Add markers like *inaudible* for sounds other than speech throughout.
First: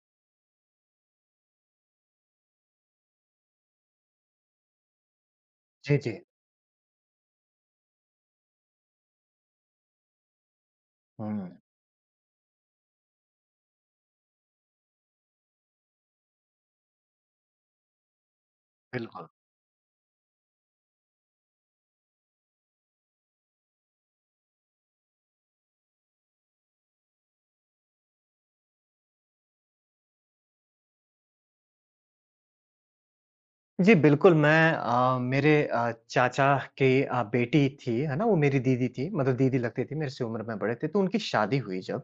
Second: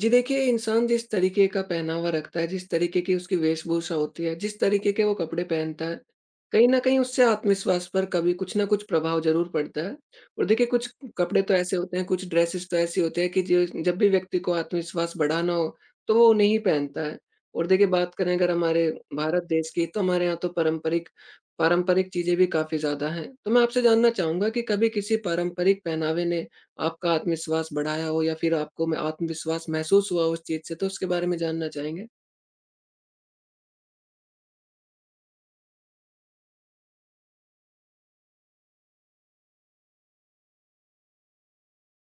जी देखिए, इंसान जिस तरीके का पहनावा रखता है, जिस तरीके की उसकी वेशभूषा होती है, जिस तरीके के वो कपड़े पहनता जी, है, जी। कहीं न कहीं उससे आत्मविश्वास पर कभी कुछ न कुछ प्रभाव ज़रूर पड़ता है। और देखिए कुछ कपड़े हुँ, तो ऐसे होते हैं, कुछ ड्रेसेस तो ऐसी होते हैं कि ज जब भी व्यक्ति को आत्मविश्वास बढ़ाना हो, तो वो उन्हें ही पहनता है। और देखिए बात करें अगर हमारे बिल्कुल। भारत देश की, तो हमारे यहाँ तो पारंपरिक पारंपरिक चीज़ें भी काफ़ी ज़्यादा हैं। तो मैं आपसे जानना चाहूँगा कि कभी किसी पारंपरिक पहनावे ने आपका आत्मविश्वास बढ़ाया हो या फिर आपको में आत्मविश्वास महसूस हुआ हो उस चीज़ से, तो उसके बारे में जानना चाहेंगे? जी, बिल्कुल मैं मेरे चाचा की बेटी थी, है ना? वो मेरी दीदी थी, मतलब दीदी लगती थी, मेरे से उम्र में बड़े थे, तो उनकी शादी हुई जब,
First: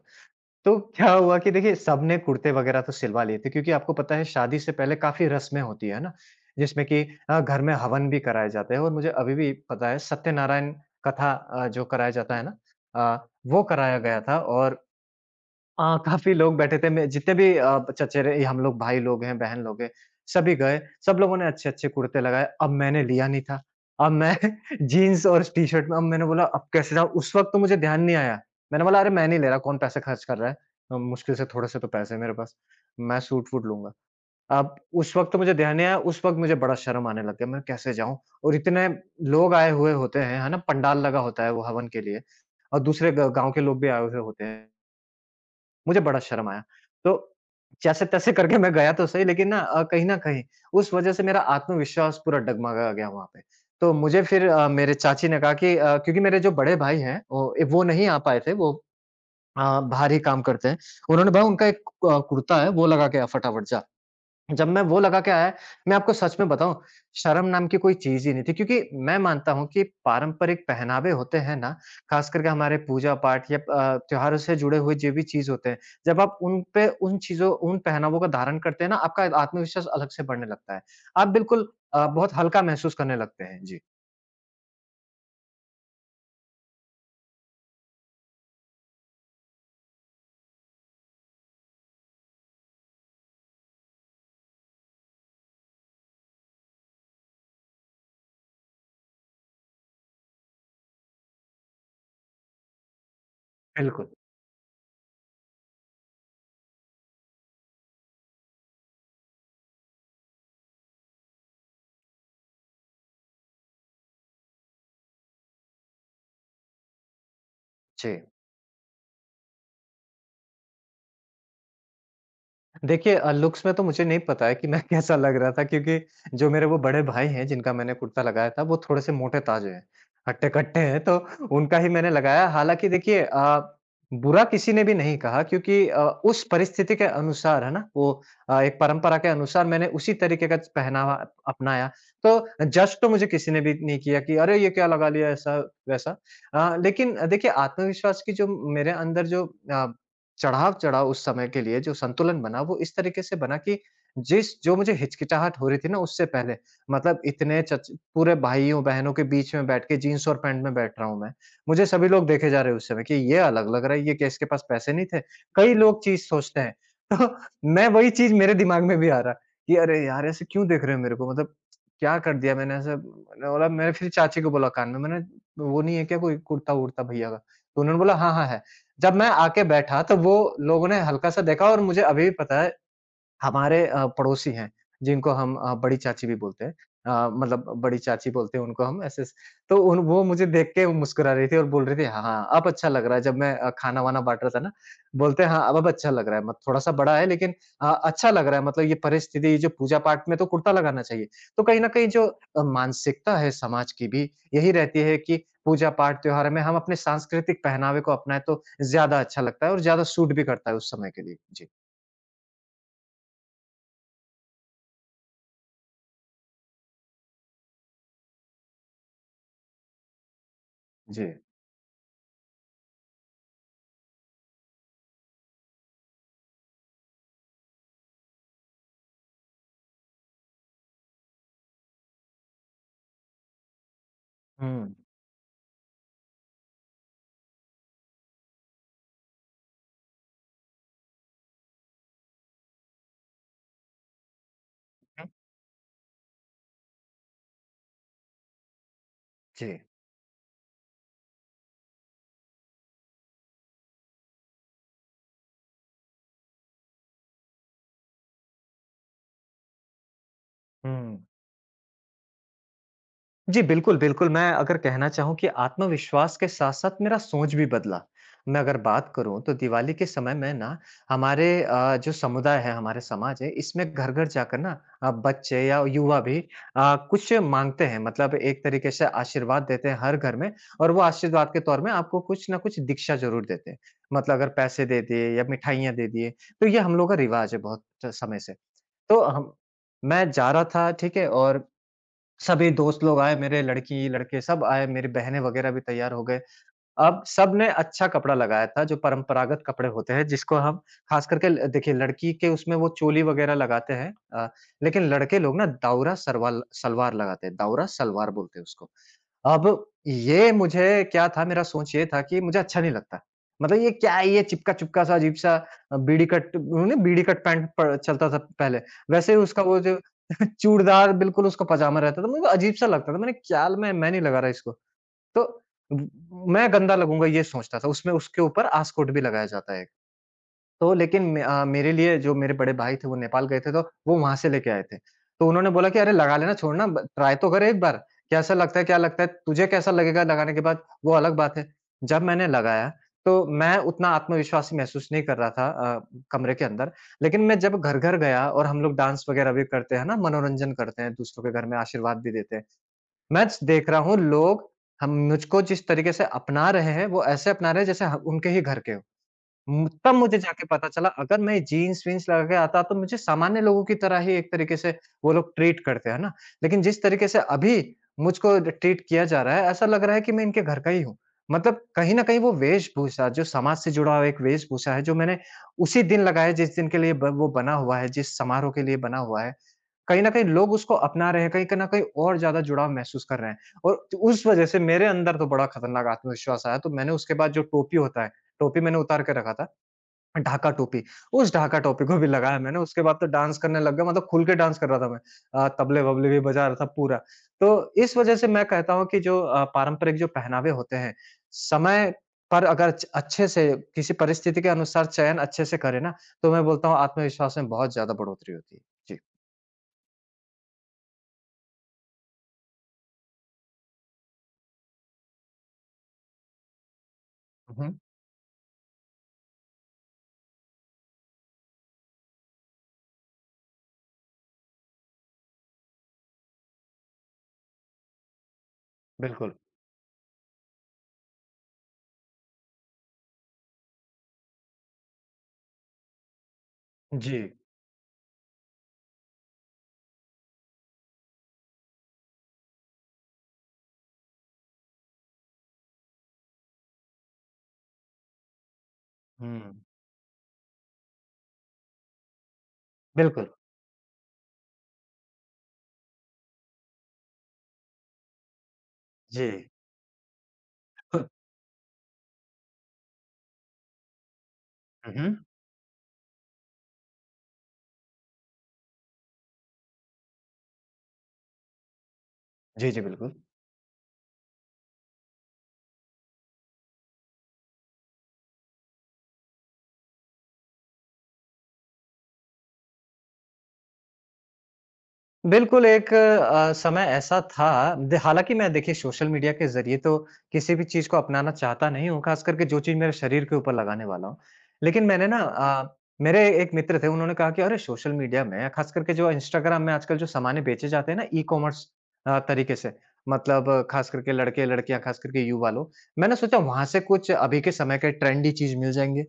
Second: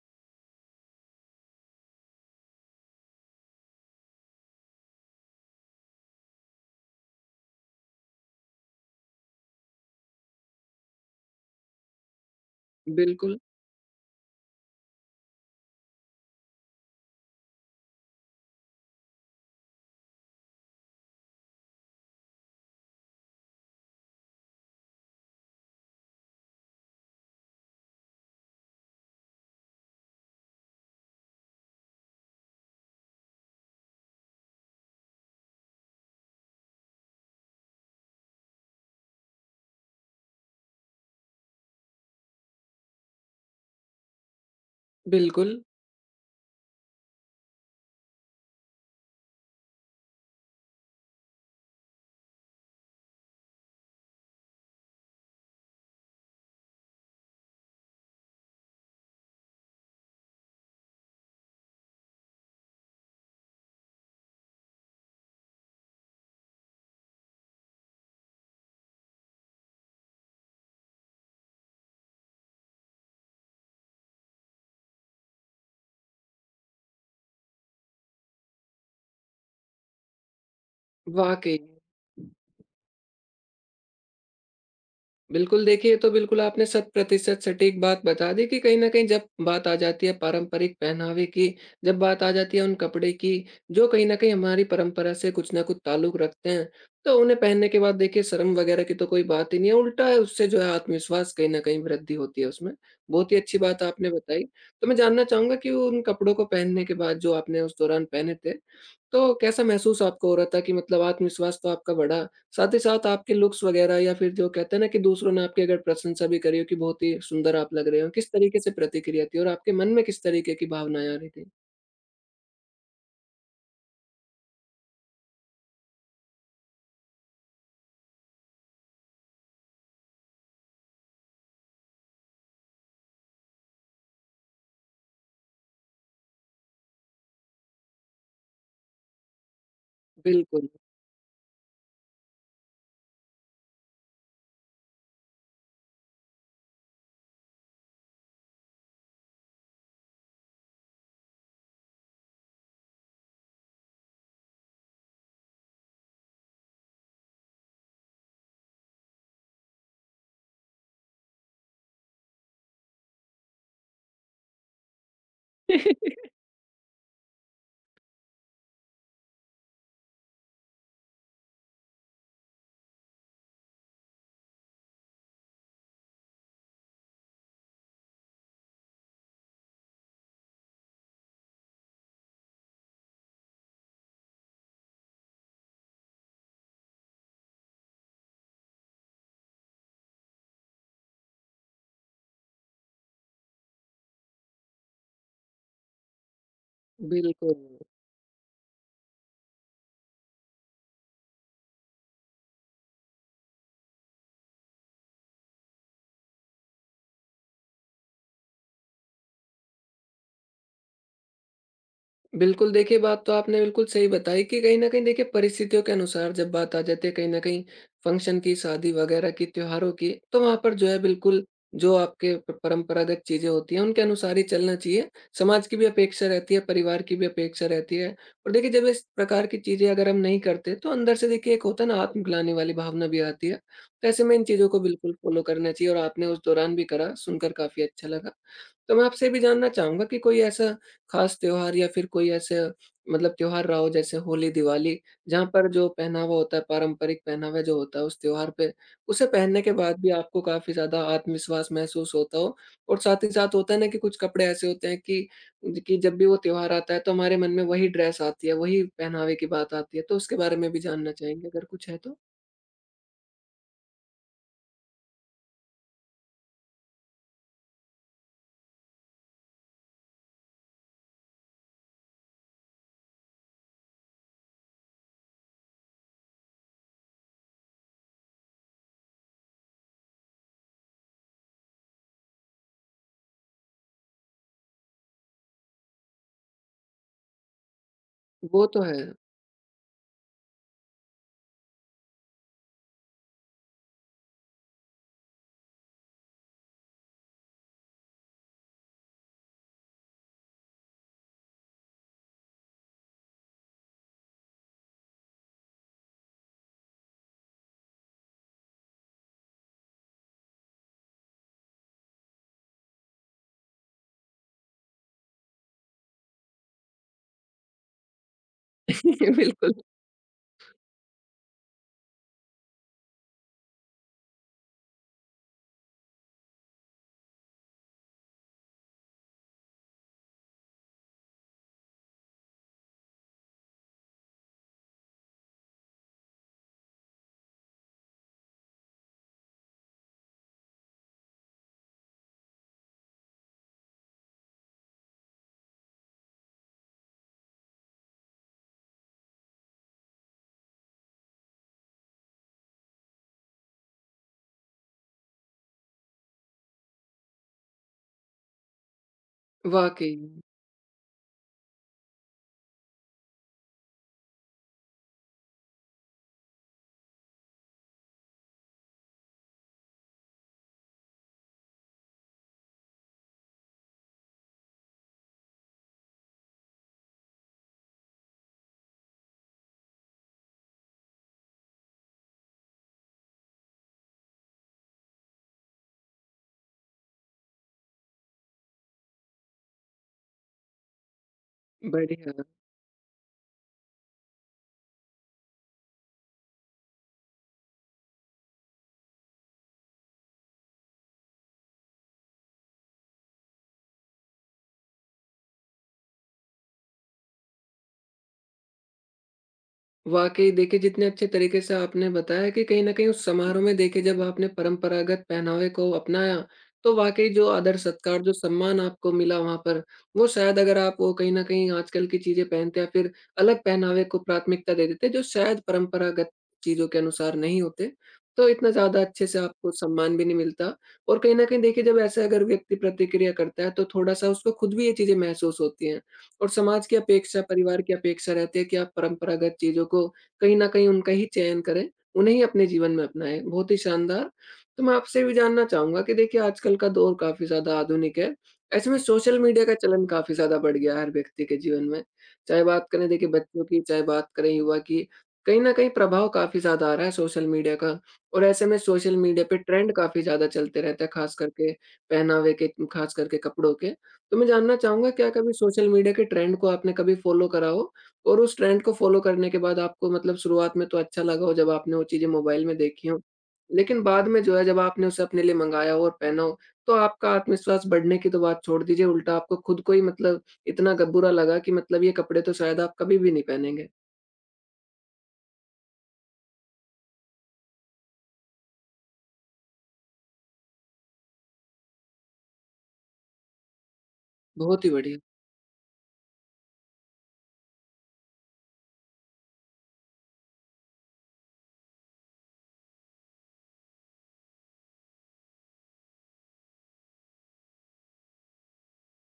तो क्या हुआ कि देखिए सबने कुर्ते वगैरह तो सिलवा लिए थे क्योंकि आपको पता है शादी से पहले काफ़ी रस्में होती है ना? जिसमें कि घर में हवन भी कराए जाते हैं और मुझे अभी भी पता है सत्यनारायण कथा जो कराया जाता है ना? बिल्कुल, वो कराया गया था और काफ़ी लोग बैठे थे। मैं जितने भी चचेरे हम लोग भाई लोग हैं, बहन लोग हैं, सभी गए। सब लोगों ने अच्छे-अच्छे कुर्ते लगाए। अब मैंने लिया नहीं था। अब मैं *laughs* जीन्स और टी-शर्ट में अब मैंने बोला अब कैसे जाऊँ? उस वक़्त तो मुझे ध्यान नहीं आया। मैंने बोला अरे मैं नहीं ले रहा, कौन पैसे खर्च कर रहा है? मुश्किल से थोड़े से तो पैसे हैं मेरे पास। मैं सूट-वूट लूँगा। अब उस वक़्त तो मुझे ध्यान नहीं आया, उस वक़्त मुझे बड़ा शर्म आने लग गया। मैं कैसे जाऊँ? और इतने लोग आए हुए होते हैं, है ना? पंडाल लगा होता है वो हवन के लिए और दूसरे ग गाँव के लोग भी आए हुए होते हैं। बिल्कुल, मुझे बड़ा शर्म आया। तो जैसे-तैसे करके मैं गया तो सही लेकिन ना, कहीं न कहीं उस वज़ह से मेरा आत्मविश्वास पूरा डगमगा गया वहाँ पे। तो मुझे फिर मेरे चाची ने कहा कि क्योंकि मेरे जो बड़े भाई हैं वो नहीं आ पाए थे, वो बाहर ही काम करते हैं। उन्होंने बोला उनका एक कुर्ता है, वो लगा के आ, फटाफट जा। जब मैं वो लगा के आया, मैं आपको सच में बताऊँ, शर्म नाम की कोई चीज़ ही नहीं थी क्योंकि मैं मानता हूँ कि पारंपरिक पहनावे होते हैं ना, ख़ास करके हमारे पूजा-पाठ या त्योहारों से जुड़े हुए जो भी चीज़ होते हैं, जब आप उन पे उन चीज़ों उन पहनावों का धारण करते हैं ना, आपका आत्मविश्वास अलग से बढ़ने लगता है। आप वाक़ई। बिल्कुल बहुत हल्का महसूस करने लगते हैं। जी, बिल्कुल, देखिए, ये तो बिल्कुल आपने शत प्रतिशत सटीक बात बता दी कि कहीं न कहीं जब बात आ जाती है पारंपरिक पहनावे की, जब बात आ जाती है उन कपड़े की, जो कहीं न कहीं हमारी परंपरा से कुछ न कुछ ताल्लुक रखते हैं, तो उन्हें पहनने के बाद देखिए शर्म वगैरह की तो कोई बात ही नहीं है, उल्टा है उससे जो है आत्मविश्वास कहीं न कहीं वृद्धि होती है उसमें। बहुत ही अच्छी बात बिल्कुल। आपने बताई। तो मैं जानना चाहूँगा कि उन कपड़ों को पहनने के बाद जो आपने उस दौरान पहने थे, तो कैसा महसूस आपको हो रहा था कि मतलब आत्मविश्वास तो आपका बढ़ा, साथ ही साथ आपके लुक्स वगैरह या फिर जो कहते हैं ना कि दूसरों ने आपकी अगर प्रशंसा भी करी हो कि बहुत ही सुंदर आप लग रहे जी। हो, किस तरीके से प्रतिक्रिया थी और आपके मन में किस तरीके की भावनाएँ आ रही थी? देखिए लुक्स में तो मुझे नहीं पता है कि मैं *laughs* कैसा लग रहा था क्योंकि जो मेरे वो बड़े भाई हैं जिनका मैंने कुर्ता लगाया था वो थोड़े से मोटे ताजे हैं, हट्टे-कट्टे हैं, तो उनका ही मैंने लगाया। हालाँकि देखिए बुरा किसी ने भी नहीं कहा क्योंकि उस परिस्थिति के अनुसार है ना, वो एक परंपरा के अनुसार मैंने उसी तरीके का बिल्कुल, पहनावा अपनाया। तो जज तो मुझे किसी ने भी नहीं किया कि अरे ये क्या लगा लिया ऐसा वैसा। लेकिन देखिए आत्मविश्वास की जो मेरे अंदर जो अ चढ़ाव-चढ़ा उस समय के लिए जो संतुलन बना वो इस तरीके से बना कि जिस जो मुझे हिचकिचाहट हो रही थी ना उससे पहले, मतलब इतने चच पूरे भाइयों-बहनों के बीच में बैठ के जीन्स और पैंट में बैठ रहा हूँ मैं। मुझे सभी लोग देखे जा रहे हैं उस समय कि ये अलग लग रहा है, ये क्या इसके पास पैसे नहीं थे? कई लोग चीज़ सोचते हैं। *laughs* तो मैं वही चीज़ मेरे दिमाग में भी आ रहा है कि अरे यार! ऐसे क्यों देख रहे हो मेरे को, मतलब क्या कर दिया मैंने ऐसा? मैंने फिर चाची को बोला कान में मैंने, "वो नहीं है क्या कोई कुर्ता-वुर्ता भैया का?" तो उन्होंने बोला, "हाँ, हाँ है।" जब मैं आके बैठा तो वो लोगों ने हल्का-सा देखा और मुझे अभी भी पता है हमारे पड़ोसी हैं, जिनको हम बड़ी चाची भी बोलते हैं। मतलब बड़ी चाची बोलते हैं उनको हम ऐसे स तो उन वो मुझे देख के मुस्कुरा रही थी और बोल रही थी, "हाँ, हाँ अब अच्छा लग रहा है।" जब मैं खाना-वाना बाँट रहा था ना, बोलते हैं, "हाँ, अब अच्छा लग रहा है।" मत थोड़ा-सा बड़ा है लेकिन बिल्कुल। अच्छा लग रहा है, मतलब ये परिस्थिति, ये जो पूजा-पाठ में तो कुर्ता लगाना चाहिए। तो कहीं न कहीं जो मानसिकता है समाज की भी, यही रहती है कि पूजा-पाठ, त्योहार में हम अपने सांस्कृतिक पहनावे को अपनाएँ तो ज़्यादा अच्छा लगता है और ज़्यादा सूट भी करता है उस समय के लिए। जी। बिल्कुल, देखिए बात तो आपने बिल्कुल सही बताई कि कहीं न कहीं देखिए परिस्थितियों के अनुसार जब बात आ जाती है कहीं न कहीं फंक्शन की, शादी वगैरह की, त्योहारों की, तो वहाँ पर जो है जी। बिल्कुल जो आपके प परंपरागत चीज़ें होती हैं उनके अनुसार ही चलना चाहिए। समाज की भी अपेक्षा रहती है, परिवार की भी अपेक्षा रहती है, और देखिए जब इस प्रकार की चीज़ें अगर हम नहीं करते तो अंदर से देखिए एक होता है ना आत्मग्लानि वाली भावना भी आती है। तो ऐसे में इन चीज़ों को हुँ। बिल्कुल फ़ॉलो करना चाहिए, और आपने उस दौरान भी करा, सुनकर काफ़ी अच्छा लगा। तो मैं आपसे ये भी जानना चाहूँगा कि कोई ऐसा खास त्योहार या फिर कोई ऐसे मतलब त्योहार रहा हो जैसे होली, दिवाली, जहाँ पर जो पहनावा होता है, पारंपरिक पहनावा जो होता है उस त्योहार पे, उसे पहनने के जी। बाद भी आपको काफ़ी ज़्यादा आत्मविश्वास महसूस होता हो? और साथ ही साथ होता है ना कि कुछ कपड़े ऐसे होते हैं कि जब भी वो त्योहार आता है तो हमारे मन में वही ड्रेस आती है, वही पहनावे की बात आती है, तो उसके बारे में भी जानना हुँ। चाहेंगे अगर कुछ है तो? जी, बिल्कुल, बिल्कुल, मैं अगर कहना चाहूँ कि आत्मविश्वास के साथ-साथ मेरा सोच भी बदला। मैं अगर बात करूँ तो दिवाली के समय में ना हमारे जो समुदाय है, हमारे समाज है, इसमें घर-घर जाकर ना बच्चे या युवा भी कुछ माँगते हैं, मतलब एक तरीके से आशीर्वाद देते हैं हर घर में और वो आशीर्वाद के तौर में आपको कुछ न कुछ दीक्षा ज़रूर देते हैं। मतलब अगर पैसे दे दिए या मिठाइयाँ दे दिए, तो ये हम लोग का रिवाज़ है बहुत समय से। वो तो है। तो हम मैं जा रहा था, ठीक है? और सभी दोस्त लोग आए मेरे, लड़की-लड़के सब आए, मेरी बहनें वगैरह भी तैयार हो गए। अब सबने अच्छा कपड़ा लगाया था, जो परंपरागत कपड़े होते हैं, जिसको हम ख़ास करके ल देखिए लड़की के उसमें वो चोली वगैरह लगाते हैं, लेकिन लड़के लोग ना दाउरा सरवाल सलवार लगाते हैं, दाउरा सलवार बोलते हैं उसको। अब ये मुझे क्या था, मेरा सोच ये था कि मुझे अच्छा नहीं लगता। मतलब ये क्या है, ये चिपका-चिपका सा अजीब-सा, बीड़ी कट वो नहीं बीड़ी कट पैंट प चलता था पहले, वैसे *laughs* ही उसका बिल्कुल, वो जो *laughs* चूड़दार बिल्कुल उसका पजामा रहता था, मुझे अजीब-सा लगता था। मैंने क्या मैं नहीं लगा रहा इसको। तो ब मैं गंदा लगूँगा ये सोचता था, उसमें उसके ऊपर आस्कोट भी लगाया जाता है। तो लेकिन मेरे लिए जो मेरे बड़े भाई थे वो नेपाल गए थे, तो वो वहाँ से लेके आए थे। तो उन्होंने बोला कि अरे लगा लेना, छोड़ ना ब ट्राई तो कर एक बार, कैसा लगता है, क्या लगता है? तुझे कैसा लगेगा लगाने के बाद वो अलग बात है। जब मैंने लगाया तो मैं उतना आत्मविश्वासी महसूस नहीं कर रहा था, अ, कमरे के अंदर। लेकिन मैं जब घर-घर गया और हम लोग डांस वगैरह भी करते हैं ना, मनोरंजन करते हैं, दूसरों के घर में आशीर्वाद भी देते हैं। मैं च देख रहा हूँ लोग हम मुझको जिस तरीके से अपना रहे हैं, वो ऐसे अपना रहे हैं जैसे ह उनके ही घर के हों। मु वाक़ई, तब मुझे जाके पता चला अगर मैं जीन्स-वीन्स लगा के आता तो मुझे सामान्य लोगों की तरह ही एक तरीके से वो लोग ट्रीट करते हैं ना। लेकिन जिस तरीके से अभी मुझको ट्रीट किया जा रहा है ऐसा लग रहा है कि मैं इनके घर का ही हूँ। मतलब कहीं न कहीं वो वेशभूषा जो समाज से जुड़ा हुआ एक वेशभूषा है जो मैंने उसी दिन लगाया जिस दिन के लिए ब वो बना हुआ है, जिस समारोह के लिए बना हुआ है। कहीं न कहीं लोग उसको अपना रहे हैं, कहीं क न कहीं और ज़्यादा जुड़ाव महसूस कर रहे हैं। और तो उस वज़ह से मेरे अंदर तो बड़ा खतरनाक आत्मविश्वास आया, तो मैंने उसके बाद जो टोपी होता है, टोपी मैंने उतार के रखा था। ढाका टोपी, उस ढाका टोपी को भी बढ़िया। लगाया मैंने, उसके बाद तो डांस करने लग गया, मतलब खुल के डांस कर रहा था मैं। तबले-वबले भी बजा रहा था पूरा। तो इस वज़ह से मैं कहता हूँ कि जो पारंपरिक जो पहनावे होते हैं, समय पर अगर च अच्छे से किसी परिस्थिति के अनुसार चयन अच्छे से करें ना, तो मैं बोलता हूँ आत्मविश्वास में बहुत ज़्यादा बढ़ोतरी होती है। जी। वाक़ई देखिए, जितने अच्छे तरीके से आपने बताया कि कहीं न कहीं उस समारोह में देखिए जब आपने परंपरागत पहनावे को अपनाया, तो वाक़ई जो आदर हुँ, सत्कार, जो सम्मान आपको मिला वहाँ पर, वो शायद अगर आप वो कहीं न कहीं आजकल की चीज़ें पहनते या फिर अलग पहनावे को प्राथमिकता दे देते, जो शायद परंपरागत चीज़ों के अनुसार नहीं होते, तो इतना ज़्यादा अच्छे से बिल्कुल। आपको सम्मान भी नहीं मिलता। और कहीं न कहीं देखिए जब ऐसे अगर व्यक्ति प्रतिक्रिया करता है, तो थोड़ा-सा उसको खुद भी ये चीज़ें महसूस होती हैं। और समाज की जी। अपेक्षा, परिवार की अपेक्षा रहती है कि आप परंपरागत चीज़ों को कहीं न कहीं उनका ही चयन करें, उन्हें ही अपने जीवन में अपनाएँ। बहुत ही शानदार! तो मैं आपसे भी जानना चाहूँगा कि देखिए आजकल का दौर काफ़ी ज़्यादा आधुनिक है। ऐसे में सोशल मीडिया हुँ, का चलन काफ़ी ज़्यादा बढ़ गया है हर व्यक्ति के जीवन में। चाहे बात करें देखिए बिल्कुल। बच्चों की, चाहे बात करें युवा की, कहीं न कहीं प्रभाव काफ़ी ज़्यादा आ रहा है सोशल मीडिया का। और ऐसे में सोशल मीडिया जी। पे ट्रेंड काफ़ी ज़्यादा चलते रहते हैं, खास *laughs* करके पहनावे के, खास करके कपड़ों के। तो मैं जानना चाहूँगा, हुँ, क्या हुँ। कभी सोशल मीडिया के ट्रेंड को आपने कभी फ़ॉलो करा हो? और उस ट्रेंड को फ़ॉलो करने के बाद आपको मतलब शुरुआत में तो अच्छा लगा हो जब आपने वो चीज़ें मोबाइल में जी, जी, देखी हों। बिल्कुल। लेकिन बाद में जो है जब आपने उसे अपने लिए मँगाया हो और पहना हो, तो आपका आत्मविश्वास बढ़ने की तो बात छोड़ दीजिए, उल्टा आपको खुद को ही मतलब इतना ग बुरा लगा कि मतलब ये कपड़े तो शायद आप कभी भी नहीं पहनेंगे। बिल्कुल, एक समय ऐसा था द हालाँकि मैं देखिए सोशल मीडिया के ज़रिए तो किसी भी चीज़ को अपनाना चाहता नहीं हूँ, ख़ास करके जो चीज़ मेरे शरीर के ऊपर लगाने वाला हूँ। बहुत ही लेकिन बढ़िया। मैंने ना मेरे एक मित्र थे उन्होंने कहा कि अरे! सोशल मीडिया में ख़ास करके जो इंस्टाग्राम में आजकल जो सामान बेचे जाते हैं ना, ई-कॉमर्स तरीके से, मतलब ख़ास करके लड़के-लड़कियाँ, ख़ास करके युवा लोग, मैंने सोचा वहाँ से कुछ अभी के समय के ट्रेंडी चीज़ मिल जाएँगे।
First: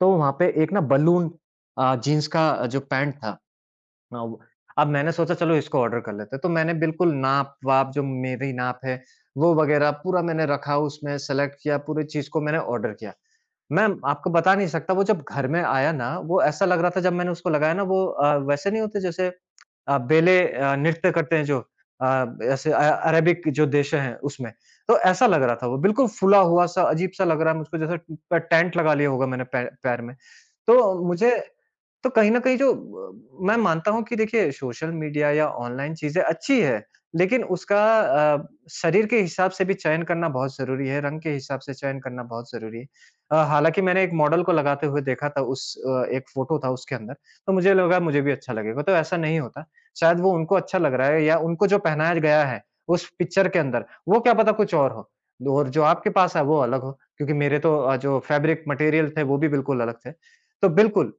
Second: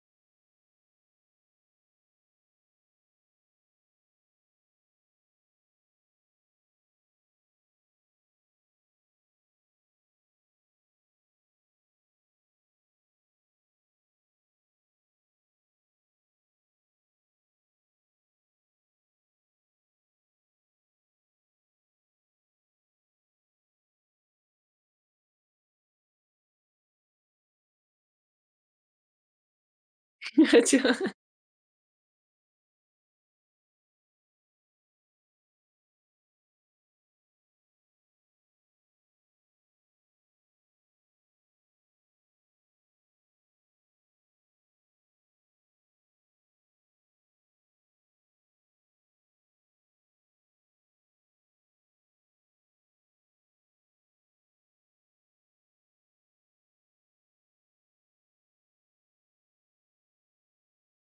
तो वहाँ पे एक ना बलून जीन्स का जो पैंट था, हाँ, वो। अब मैंने सोचा चलो इसको ऑर्डर कर लेते हैं, तो मैंने बिल्कुल नाप-वाप, जो मेरी नाप है, वो वगैरह पूरा मैंने रखा, उसमें सेलेक्ट किया, पूरी चीज़ को मैंने ऑर्डर किया। मैं आपको बता नहीं सकता, वो जब घर में आया ना, वो ऐसा लग रहा था। जब मैंने उसको लगाया ना, वो वैसे नहीं होते जैसे बेले नृत्य करते हैं जो, अ, ऐसे अरेबिक जो देश हैं उसमें। तो ऐसा लग रहा था वो, बिल्कुल फूला हुआ-सा, अजीब-सा लग रहा है मुझको, जैसे प टेंट लगा लिया होगा मैंने पै पैर में। *laughs* तो अच्छा। मुझे तो कहीं न कहीं जो मैं मानता हूँ कि देखिए सोशल मीडिया या ऑनलाइन चीज़ें अच्छी है, लेकिन उसका अ, शरीर के हिसाब से भी चयन करना बहुत ज़रूरी है, रंग के हिसाब से चयन करना बहुत ज़रूरी है। हालाँकि मैंने एक मॉडल को लगाते हुए देखा था, उस एक फ़ोटो था उसके अंदर, तो मुझे लगा मुझे भी अच्छा लगेगा, तो ऐसा नहीं होता। शायद वो उनको अच्छा लग रहा है, या उनको जो पहनाया गया है उस पिक्चर के अंदर, वो क्या पता कुछ और हो, और जो आपके पास है वो अलग हो, क्योंकि मेरे तो जो फैब्रिक मटेरियल थे वो भी बिल्कुल अलग थे। तो बिल्कुल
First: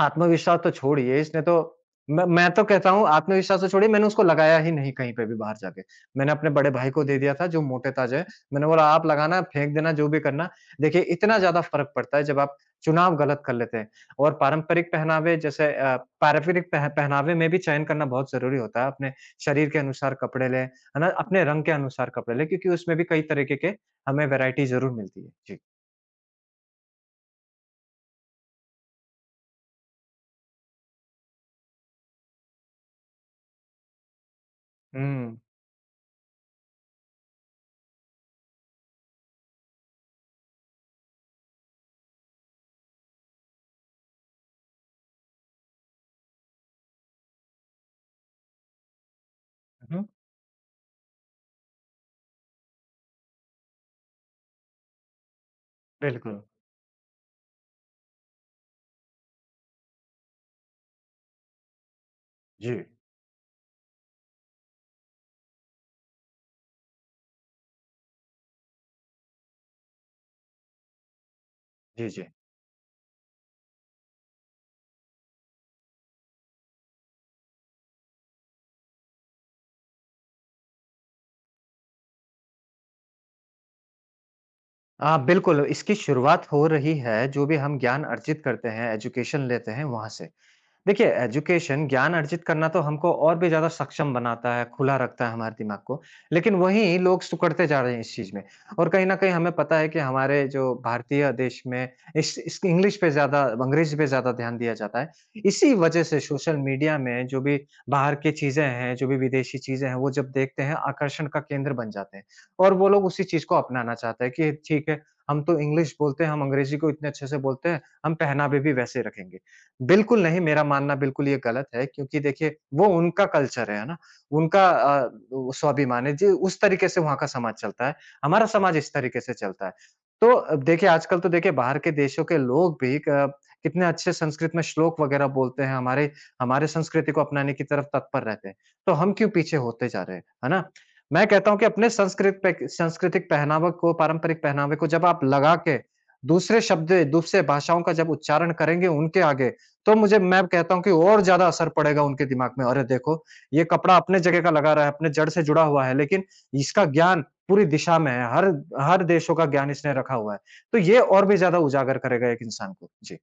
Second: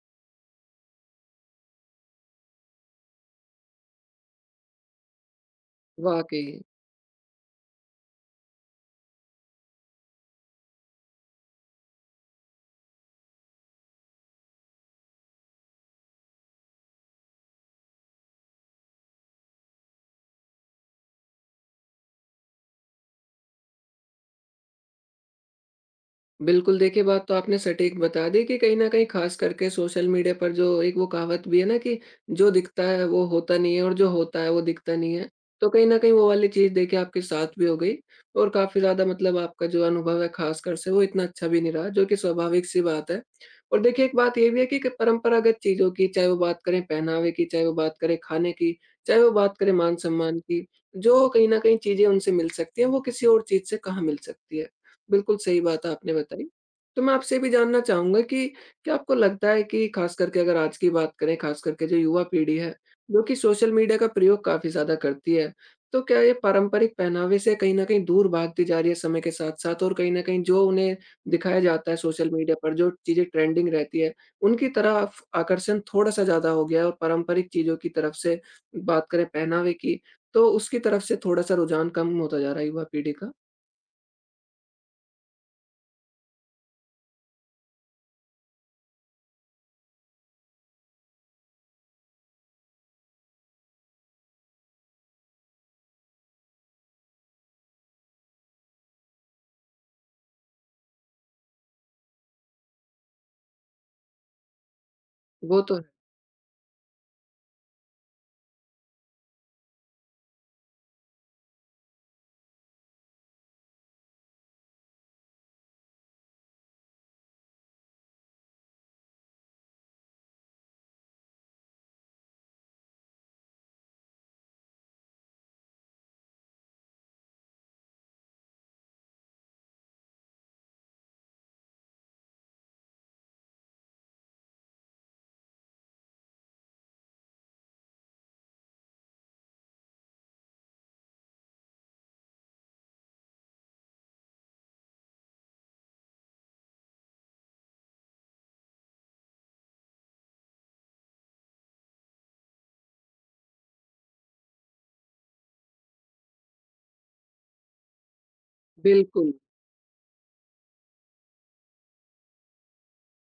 आत्मविश्वास तो छोड़िए, इसने तो मैं तो कहता हूँ आत्मविश्वास तो छोड़िए, मैंने उसको लगाया ही नहीं, कहीं पे भी बाहर जाके। मैंने वाक़ई। अपने बड़े भाई को दे दिया था, जो मोटे-ताजे हैं। मैंने बोला, "आप लगाना, फेंक देना, जो भी करना।" देखिए, इतना ज़्यादा फ़र्क पड़ता है जब आप चुनाव गलत कर लेते हैं, और पारंपरिक पहनावे जैसे पारंपरिक पह पहनावे में भी चयन करना बहुत ज़रूरी होता है। अपने शरीर के अनुसार कपड़े लें, है ना? अपने रंग के अनुसार कपड़े लें, क्योंकि उसमें भी कई तरीके के हमें वैरायटी ज़रूर मिलती है। जी। बिल्कुल, देखिए बात तो आपने सटीक बता दी कि कहीं न कहीं ख़ास करके सोशल मीडिया पर जो एक वो कहावत भी है ना कि जो दिखता है वो होता नहीं है और जो होता है वो दिखता नहीं है। हुँ। तो कहीं न कहीं वो वाली चीज़ देखिए आपके साथ भी हो गई, और काफ़ी ज़्यादा मतलब आपका जो अनुभव है ख़ासकर से वो इतना अच्छा भी नहीं रहा, जो कि स्वाभाविक-सी बात है। और देखिए एक बात ये भी है कि क परंपरागत चीज़ों की, चाहे वो बात करें पहनावे की, चाहे वो बात करें खाने की, चाहे वो बात करें हुँ, मान-सम्मान की, जो कहीं न कहीं चीज़ें उनसे मिल सकती हैं, वो किसी और चीज़ से कहाँ मिल सकती है। बिल्कुल सही बात आपने बिल्कुल। बताई। तो मैं आपसे ये भी जानना चाहूँगा कि क्या आपको लगता है कि ख़ास करके अगर आज की बात करें, ख़ास करके जो युवा पीढ़ी जी। है, जो कि सोशल मीडिया का प्रयोग काफ़ी ज़्यादा करती है, तो क्या ये पारंपरिक पहनावे से कहीं न कहीं दूर भागती जा रही है समय के साथ-साथ, और कहीं न कहीं जो उन्हें दिखाया जाता है जी, जी। सोशल मीडिया पर, जो चीज़ें ट्रेंडिंग रहती है, उनकी तरफ आकर्षण थोड़ा-सा ज़्यादा हो गया है और पारंपरिक चीज़ों की तरफ से, बात करें पहनावे की, तो उसकी तरफ से थोड़ा-सा रुझान कम होता जा रहा है युवा पीढ़ी का? हाँ, बिल्कुल, इसकी शुरुआत हो रही है, जो भी हम ज्ञान अर्जित करते हैं, एजुकेशन लेते हैं, वहाँ से। देखिए, एजुकेशन ज्ञान अर्जित करना तो हमको और भी ज़्यादा सक्षम बनाता है, खुला रखता है हमारे दिमाग को। लेकिन वहीं लोग सिकुड़ते जा रहे हैं इस चीज़ में, और कहीं न कहीं हमें पता है कि हमारे जो भारतीय देश में इस इंग्लिश पे ज़्यादा, अंग्रेज़ी पे ज़्यादा ध्यान दिया जाता है। वो इसी तो है। वज़ह से सोशल मीडिया में जो भी बाहर की चीज़ें हैं, जो भी विदेशी चीज़ें हैं, वो जब देखते हैं, आकर्षण का केंद्र बन जाते हैं, और वो लोग उसी चीज़ को अपनाना चाहते हैं कि ठीक है, हम तो इंग्लिश बोलते हैं, हम अंग्रेज़ी को इतने अच्छे से बोलते हैं, हम पहनावे भी वैसे रखेंगे। बिल्कुल नहीं, मेरा मानना बिल्कुल ये गलत है, क्योंकि देखिए वो उनका कल्चर है ना? उनका वो स्वाभिमान है जी, उस तरीके से वहाँ का समाज चलता है, हमारा समाज इस तरीके से चलता है। तो देखिए आजकल तो देखिए बाहर के देशों के लोग भी क कितने अच्छे संस्कृत में श्लोक वगैरह बोलते हैं, हमारे हमारे संस्कृति को अपनाने की तरफ तत्पर रहते हैं, तो हम क्यों पीछे होते जा रहे हैं, है ना? मैं कहता हूँ कि अपने संस्कृत पे सांस्कृतिक पहनावा को, पारंपरिक पहनावे को, जब आप लगा के दूसरे शब्द, दूसरे भाषाओं का जब उच्चारण करेंगे उनके आगे, तो मुझे मैं कहता हूँ कि और ज़्यादा असर पड़ेगा उनके दिमाग में, "अरे देखो, ये कपड़ा अपने जगह का लगा रहा है, अपने जड़ से जुड़ा हुआ है, लेकिन इसका ज्ञान पूरी दिशा में है, हर हर बिल्कुल। देशों का ज्ञान इसने रखा हुआ है।" तो ये और भी ज़्यादा उजागर करेगा एक इंसान को। जी।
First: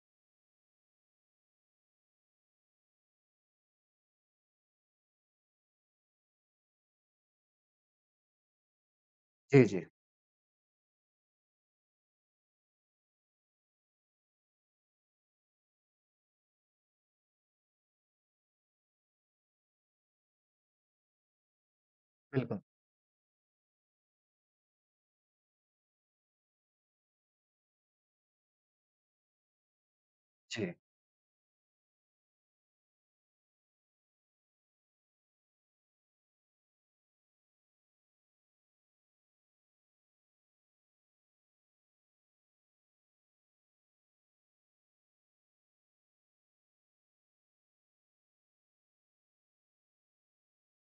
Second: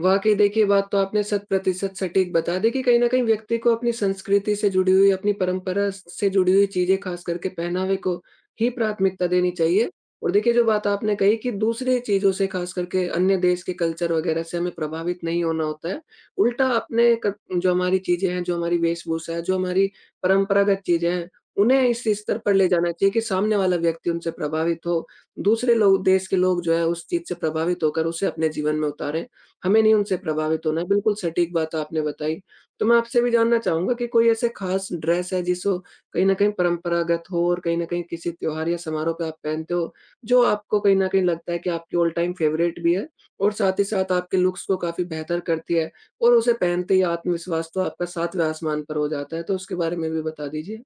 वाकई देखिए, बात तो आपने शत प्रतिशत सटीक बता दी कि कहीं न कहीं व्यक्ति को अपनी संस्कृति से जुड़ी हुई, अपनी परंपरा से जुड़ी हुई चीज़ें, ख़ास करके पहनावे को ही प्राथमिकता देनी जी, जी। चाहिए। और देखिए जो बात आपने कही कि दूसरी चीज़ों से, ख़ास करके अन्य देश के कल्चर वग़ैरह से हमें प्रभावित नहीं होना होता है। उल्टा अपने क जो हमारी चीज़ें हैं, जो हमारी वेशभूषा है, जो हमारी परंपरागत चीज़ें हैं, उन्हें इस स्तर पर बिल्कुल। ले जाना चाहिए कि सामने वाला व्यक्ति उनसे प्रभावित हो। दूसरे लोग, देश के लोग जो है, उस चीज़ से प्रभावित होकर उसे अपने जीवन में उतारें। हमें नहीं उनसे प्रभावित जी। होना है, बिल्कुल सटीक बात आपने बताई। तो मैं आपसे भी जानना चाहूँगा कि कोई ऐसे ख़ास ड्रेस है जिसको कहीं न कहीं परंपरागत हो और कहीं न कहीं किसी त्योहार या समारोह पे आप पहनते हो, जो आपको कहीं न कहीं लगता है कि आपकी ऑल टाइम फ़ेवरेट भी है और साथ ही साथ आपके लुक्स को काफ़ी बेहतर करती है और उसे पहनते ही आत्मविश्वास तो आपका सातवें आसमान पर हो जाता है, तो उसके बारे में भी बता दीजिए?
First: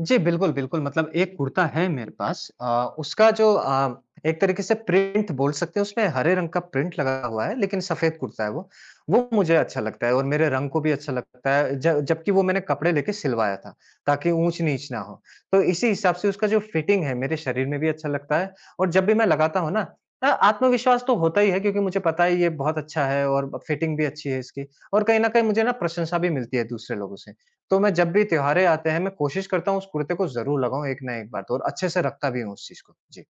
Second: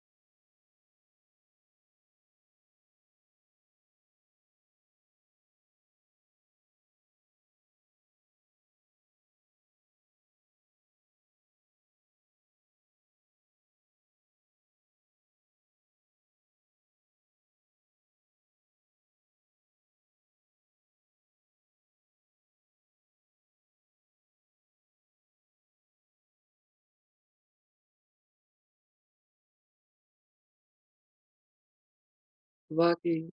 जी, बिल्कुल, बिल्कुल। मतलब एक कुर्ता है मेरे पास, उसका जो एक तरीके से प्रिंट बोल सकते हैं, उसमें हरे रंग का प्रिंट लगा हुआ है, लेकिन सफ़ेद कुर्ता है वो। वो मुझे अच्छा लगता है, और मेरे रंग को भी अच्छा लगता है, ज जबकि वो मैंने कपड़े लेके सिलवाया था, ताकि ऊँच-नीच ना हो। तो इसी हिसाब से उसका जो फिटिंग है मेरे शरीर में भी अच्छा लगता है, और जब भी मैं लगाता हूँ ना, आत्मविश्वास तो होता ही है, क्योंकि मुझे पता है ये बहुत अच्छा है, और ब फिटिंग भी अच्छी है इसकी, और कहीं न कहीं मुझे ना प्रशंसा भी मिलती है दूसरे लोगों से। तो मैं जब भी त्योहारें आते हैं, मैं कोशिश करता हूँ उस कुर्ते को ज़रूर लगाऊँ एक ना एक बार तो, और अच्छे से रखता भी हूँ उस चीज़ को। जी। वाक़ई।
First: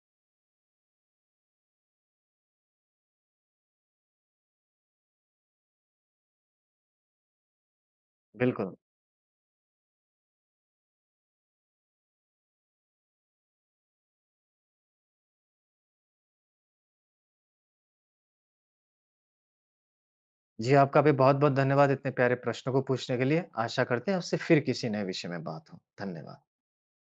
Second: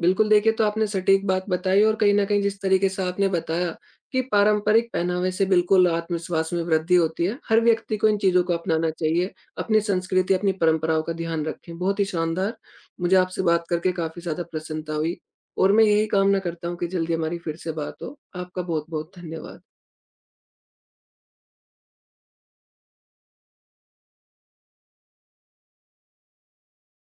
बिल्कुल, देखिए, तो आपने सटीक बात बताई, और कहीं न कहीं जिस तरीके से आपने बताया कि पारंपरिक पहनावे से बिल्कुल आत्मविश्वास में वृद्धि होती है। हर व्यक्ति को इन चीज़ों को बिल्कुल। अपनाना चाहिए, अपनी संस्कृति, अपनी परंपराओं का ध्यान रखें। बहुत ही शानदार! मुझे आपसे बात करके काफ़ी ज़्यादा प्रसन्नता हुई, और मैं यही कामना करता हूँ कि जल्दी हमारी फिर से बात हो। आपका बहुत-बहुत धन्यवाद। जी, आपका भी बहुत-बहुत धन्यवाद इतने प्यारे प्रश्नों को पूछने के लिए। आशा करते हैं आपसे फिर किसी नए विषय में बात हो। धन्यवाद।